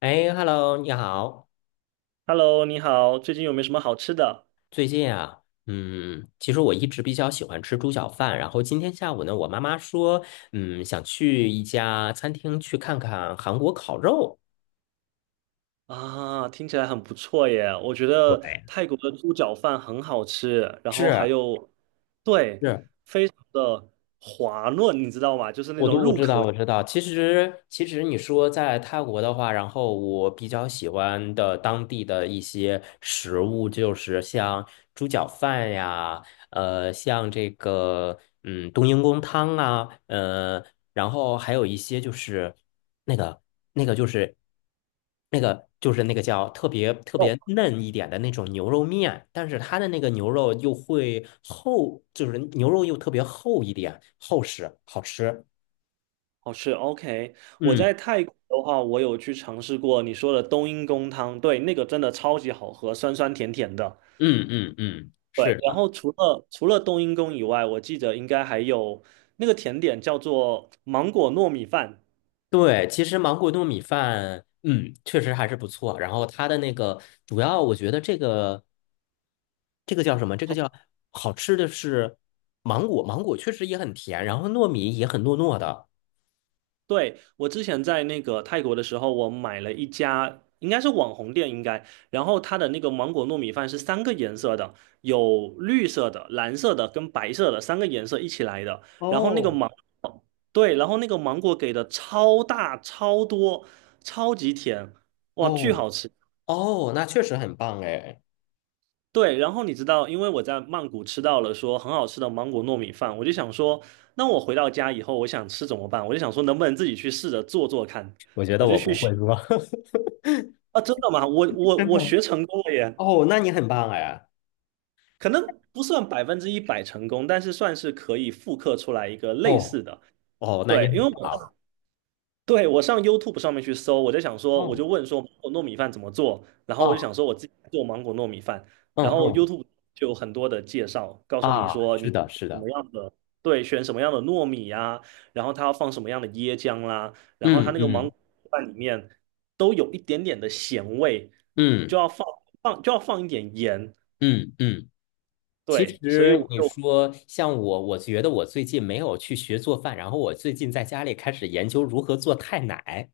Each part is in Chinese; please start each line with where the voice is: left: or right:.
left: 哎，Hello，你好。
right: Hello，你好，最近有没有什么好吃的
left: 最近啊，其实我一直比较喜欢吃猪脚饭。然后今天下午呢，我妈妈说，想去一家餐厅去看看韩国烤肉。
right: 啊？听起来很不错耶，我觉得
left: 对，
right: 泰国的猪脚饭很好吃，然后还
left: 是
right: 有对
left: 是，
right: 的滑润，你知道吗？就是那种
left: 我
right: 入
left: 知
right: 口
left: 道，
right: 即
left: 我知道。其实你说在泰国的话，然后我比较喜欢的当地的一些食物，就是像猪脚饭呀，像这个冬阴功汤啊，然后还有一些那个那个就是那个叫特别特
right: 哦，
left: 别嫩一点的那种牛肉面，但是它的那个牛肉又会厚，就是牛肉又特别厚一点，厚实，好吃。
right: 好吃。OK，我
left: 嗯
right: 在泰国的话，我有去尝试过你说的冬阴功汤，对，那个真的超级好喝，酸酸甜甜的。
left: 嗯嗯嗯，
right: 对，
left: 是
right: 然
left: 的。
right: 后除了冬阴功以外，我记得应该还有那个甜点叫做芒果糯米饭。
left: 对，其实芒果糯米饭，确实还是不错。然后它的那个主要，我觉得这个叫什么？这个叫好吃的是芒果，芒果确实也很甜，然后糯米也很糯糯的。
right: 对，我之前在那个泰国的时候，我买了一家应该是网红店，应该，然后它的那个芒果糯米饭是三个颜色的，有绿色的、蓝色的跟白色的三个颜色一起来的，然后那个
left: 哦
right: 芒，对，然后那个芒果给的超大、超多、超级甜，哇，巨
left: 哦
right: 好吃。
left: 哦，那确实很棒哎！
right: 对，然后你知道，因为我在曼谷吃到了说很好吃的芒果糯米饭，我就想说，那我回到家以后，我想吃怎么办？我就想说，能不能自己去试着做做看。
left: 我觉得
right: 我就。
left: 我不会说，
right: 啊，真的吗？我 我
left: 真
right: 我
left: 的。
right: 学成功了耶，
left: 哦，那你很棒哎！
right: 可能不算100%成功，但是算是可以复刻出来一个类
left: 哦
right: 似的。
left: 哦，那你
right: 对，因
left: 很
right: 为我
left: 棒。
right: 对，我上 YouTube 上面去搜，我就想说，我
left: 哦
right: 就问说芒果糯米饭怎么做，然后我就
left: 哦，
right: 想说我自己做芒果糯米饭，
left: 嗯
right: 然后
left: 嗯
right: YouTube 就有很多的介绍，告诉你
left: 啊，
right: 说
left: 是
right: 你
left: 的，是
right: 什
left: 的，
right: 么样的，对，选什么样的糯米呀、然后它要放什么样的椰浆啦，然后它
left: 嗯
right: 那个芒
left: 嗯
right: 果饭里面都有一点点的咸味，
left: 嗯
right: 就要放放就要放一点盐，
left: 嗯嗯。其
right: 对，所以我
left: 实你
right: 就
left: 说像我，我觉得我最近没有去学做饭，然后我最近在家里开始研究如何做泰奶、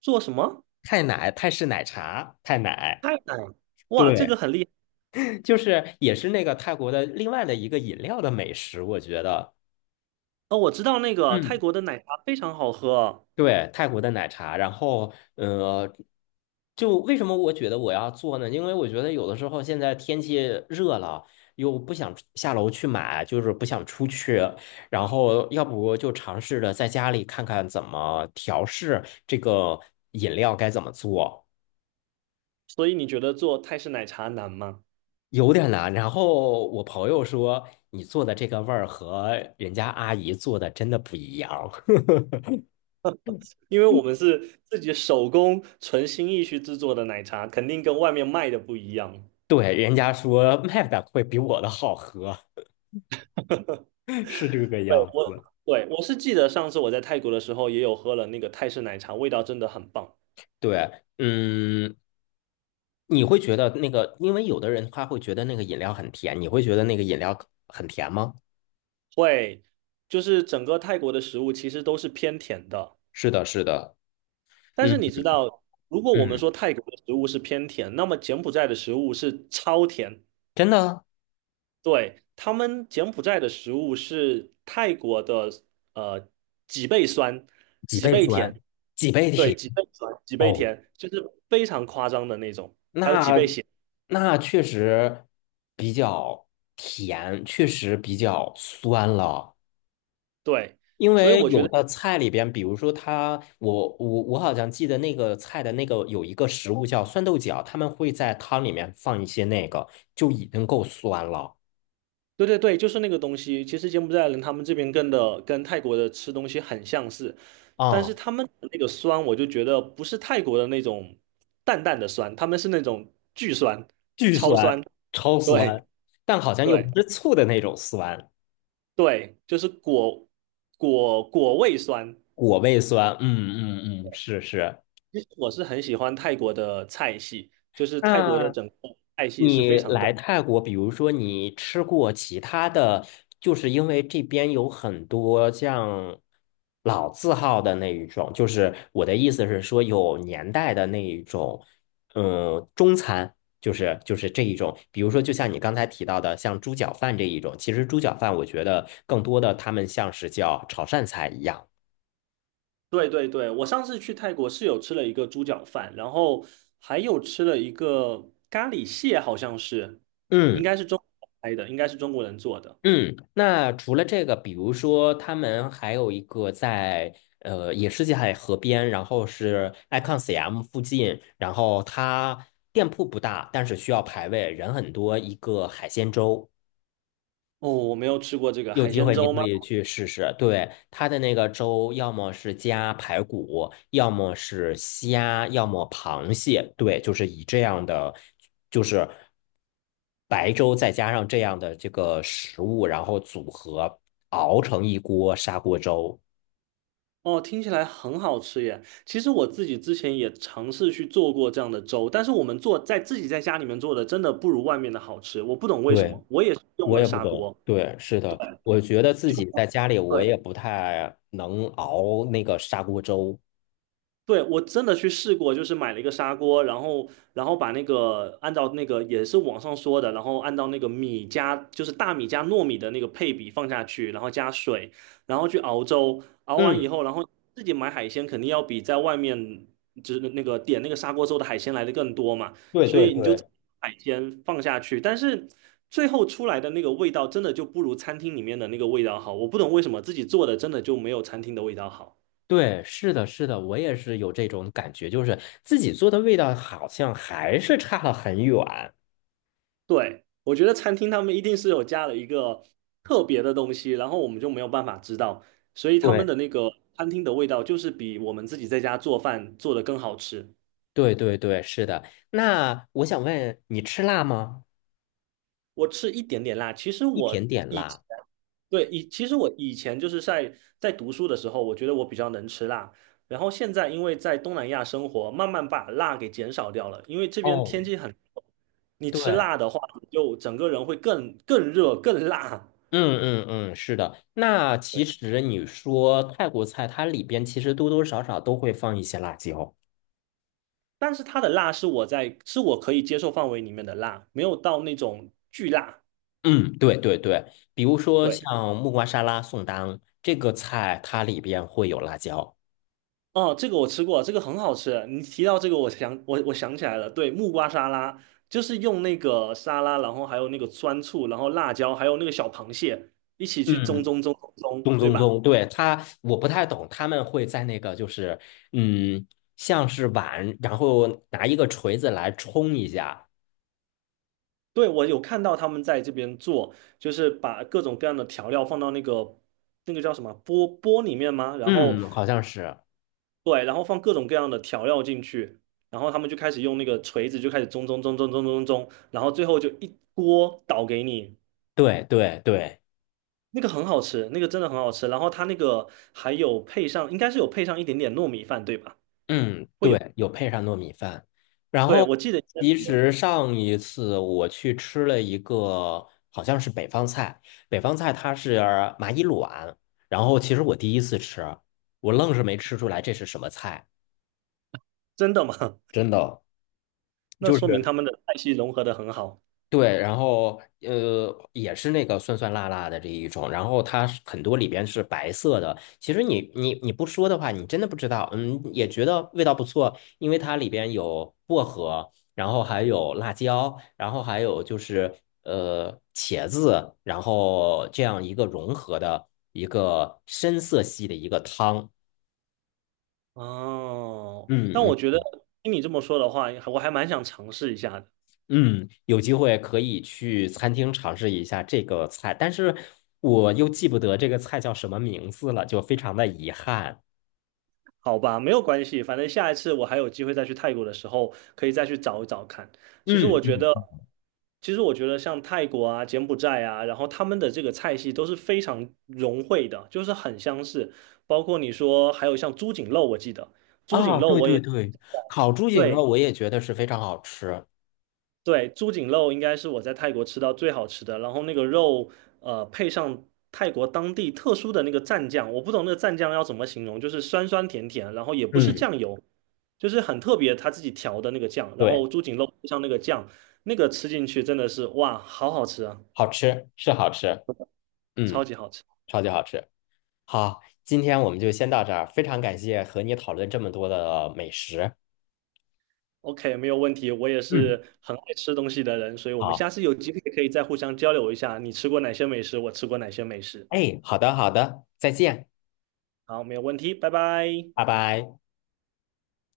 right: 做什么
left: 泰式奶茶、泰奶，
right: 泰奶，哇，这个
left: 对，
right: 很厉害
left: 就是也是那个泰国的另外的一个饮料的美食，我觉得，
right: 哦，我知道那个泰
left: 嗯。
right: 国的奶茶非常好喝。
left: 对，泰国的奶茶，然后就为什么我觉得我要做呢？因为我觉得有的时候现在天气热了，又不想出下楼去买，就是不想出去，然后要不就尝试着在家里看看怎么调试这个饮料该怎么做，
right: 所以你觉得做泰式奶茶难吗？
left: 有点难。然后我朋友说，你做的这个味儿和人家阿姨做的真的不一样，
right: 因为我们是自己手工纯心意去制作的奶茶，肯定跟外面卖的不一样。
left: 对，人家说 卖的会比我的好喝，是这个
right: 对，
left: 样
right: 我，
left: 子。
right: 对，我是记得上次我在泰国的时候也有喝了那个泰式奶茶，味道真的很棒。
left: 对，嗯，你会觉得那个，因为有的人他会觉得那个饮料很甜，你会觉得那个饮料很甜吗？
right: 会，就是整个泰国的食物其实都是偏甜的，
left: 是的，是的，
right: 但是
left: 嗯
right: 你知道，如果我们
left: 嗯，
right: 说泰国的食物是偏甜，那么柬埔寨的食物是超甜，
left: 真的啊。
right: 对，他们柬埔寨的食物是泰国的呃几倍酸，
left: 几
right: 几
left: 倍
right: 倍甜，
left: 酸，几倍
right: 对，
left: 甜。
right: 几倍酸，几倍
left: 哦，
right: 甜，就是非常夸张的那种。
left: 那那确实比较甜，确实比较酸了。
right: 对，
left: 因
right: 所以
left: 为
right: 我觉
left: 有
right: 得，
left: 的菜里边，比如说它，我好像记得那个菜的那个有一个食物叫酸豆角，他们会在汤里面放一些那个，就已经够酸了
right: 对对对，就是那个东西。其实柬埔寨人他们这边跟泰国的吃东西很相似，但是
left: 啊。
right: 他们的那个酸，我就觉得不是泰国的那种淡淡的酸，他们是那种巨酸、
left: 巨
right: 超
left: 酸，
right: 酸。
left: 超酸，
right: 对
left: 但好像又
right: 对。
left: 不是醋的那种酸，
right: 对，就是果果味酸。
left: 果味酸，嗯嗯嗯，是是。
right: 其实我是很喜欢泰国的菜系，就是泰国的
left: 嗯，
right: 整个菜系是
left: 你
right: 非常
left: 来
right: 的。
left: 泰国，比如说你吃过其他的，就是因为这边有很多像老字号的那一种，就是我的意思是说有年代的那一种，嗯，中餐，就是这一种，比如说就像你刚才提到的，像猪脚饭这一种，其实猪脚饭我觉得更多的他们像是叫潮汕菜一样，
right: 对对对，我上次去泰国是有吃了一个猪脚饭，然后还有吃了一个咖喱蟹，好像是，应
left: 嗯。
right: 该是中国拍的，应该是中国人做的。
left: 嗯，那除了这个，比如说他们还有一个在也是在河边，然后是 Icon CM 附近，然后它店铺不大，但是需要排位，人很多，一个海鲜粥。
right: 哦，我没有吃过这个
left: 有
right: 海
left: 机
right: 鲜
left: 会你
right: 粥
left: 可
right: 吗？
left: 以去试试，对，它的那个粥，要么是加排骨，要么是虾，要么螃蟹，对，就是以这样的，就是白粥再加上这样的这个食物，然后组合熬成一锅砂锅粥。
right: 哦，听起来很好吃耶！其实我自己之前也尝试去做过这样的粥，但是我们做在自己在家里面做的，真的不如外面的好吃。我不懂为什
left: 对，
right: 么，我也是用
left: 我
right: 了
left: 也不
right: 砂
left: 懂，
right: 锅，
left: 对，是
right: 对，
left: 的，我觉得自
right: 就
left: 己在家里我也
right: 对，
left: 不太能熬那个砂锅粥。
right: 对，我真的去试过，就是买了一个砂锅，然后把那个按照那个也是网上说的，然后按照那个米加就是大米加糯米的那个配比放下去，然后加水，然后去熬粥，熬完以
left: 嗯，
right: 后，然后自己买海鲜肯定要比在外面就是那个点那个砂锅粥的海鲜来的更多嘛，
left: 对
right: 所
left: 对
right: 以你就自
left: 对。
right: 己把海鲜放下去，但是最后出来的那个味道真的就不如餐厅里面的那个味道好，我不懂为什么自己做的真的就没有餐厅的味道好。
left: 对，是的，是的，我也是有这种感觉，就是自己做的味道好像还是差了很远。
right: 对，我觉得餐厅他们一定是有加了一个特别的东西，然后我们就没有办法知道，所以他们
left: 对，
right: 的那个餐厅的味道就是比我们自己在家做饭做的更好吃。
left: 对，对，对，是的。那我想问你吃辣吗？
right: 我吃一点点辣，其实
left: 一点
right: 我
left: 点
right: 以前
left: 辣。
right: 对以其实我以前就是在读书的时候，我觉得我比较能吃辣，然后现在因为在东南亚生活，慢慢把辣给减少掉了，因为这边天
left: 哦，
right: 气很，你吃
left: 对，
right: 辣的话，你就整个人会更热更辣。
left: 嗯嗯嗯，是的。那其
right: 对。
left: 实你说泰国菜，它里边其实多多少少都会放一些辣椒。
right: 但是它的辣是我在是我可以接受范围里面的辣，没有到那种巨辣。
left: 嗯，对对对，比如说
right: 对，
left: 像木瓜沙拉、宋当这个菜，它里边会有辣椒。
right: 哦，这个我吃过，这个很好吃。你提到这个，我想我想起来了，对，木瓜沙拉就是用那个沙拉，然后还有那个酸醋，然后辣椒，还有那个小螃蟹一起去蒸
left: 嗯
right: 蒸蒸蒸蒸
left: 咚
right: 对
left: 咚
right: 吧？
left: 咚，对，他，我不太懂，他们会在那个就是，嗯，像是碗，然后拿一个锤子来冲一下，
right: 对，我有看到他们在这边做，就是把各种各样的调料放到那个那个叫什么钵钵里面吗？然后
left: 嗯，好像是，
right: 对，然后放各种各样的调料进去，然后他们就开始用那个锤子就开始中中中中中中中，然后最后就一锅倒给你，
left: 对对对，
right: 那个很好吃，那个真的很好吃。然后它那个还有配上，应该是有配上一点点糯米饭，对吧？
left: 嗯，
right: 会有，
left: 对，有配上糯米饭。然
right: 对，
left: 后
right: 我记得应该是
left: 其
right: 有，
left: 实上一次我去吃了一个，好像是北方菜，北方菜它是蚂蚁卵，然后其实我第一次吃，我愣是没吃出来这是什么菜，
right: 真的吗？
left: 真的。
right: 那
left: 就是
right: 说明他们的菜系融合的很好
left: 对，然后也是那个酸酸辣辣的这一种，然后它是很多里边是白色的。其实你不说的话，你真的不知道，嗯，也觉得味道不错，因为它里边有薄荷，然后还有辣椒，然后还有就是茄子，然后这样一个融合的一个深色系的一个汤。
right: 哦。
left: 嗯
right: 但我
left: 嗯
right: 觉得听你这么说的话，我还蛮想尝试一下的。
left: 嗯，有机会可以去餐厅尝试一下这个菜，但是我又记不得这个菜叫什么名字了，就非常的遗憾。
right: 好吧，没有关系，反正下一次我还有机会再去泰国的时候，可以再去找一找看。其实
left: 嗯，
right: 我觉得，
left: 嗯，
right: 其实我觉得像泰国啊、柬埔寨啊，然后他们的这个菜系都是非常融汇的，就是很相似。包括你说还有像猪颈肉，我记得猪颈
left: 啊，
right: 肉
left: 对
right: 我
left: 对
right: 也。
left: 对，烤猪颈肉
right: 对，
left: 我也觉得是非常好吃。
right: 对，猪颈肉应该是我在泰国吃到最好吃的，然后那个肉，配上泰国当地特殊的那个蘸酱，我不懂那个蘸酱要怎么形容，就是酸酸甜甜，然后也不是
left: 嗯，
right: 酱油，就是很特别他自己调的那个酱，然
left: 对，
right: 后猪颈肉配上那个酱，那个吃进去真的是哇，好好吃啊，
left: 好吃，是好吃，
right: 超
left: 嗯，
right: 级好吃。
left: 超级好吃。好，今天我们就先到这儿，非常感谢和你讨论这么多的美食。
right: OK，没有问题，我也
left: 嗯，
right: 是很爱吃东西的人，所以我们
left: 好，
right: 下次有机会可以再互相交流一下，你吃过哪些美食，我吃过哪些美食。
left: 哎，好的好的，再见，
right: 好，没有问题，拜拜。
left: 拜拜。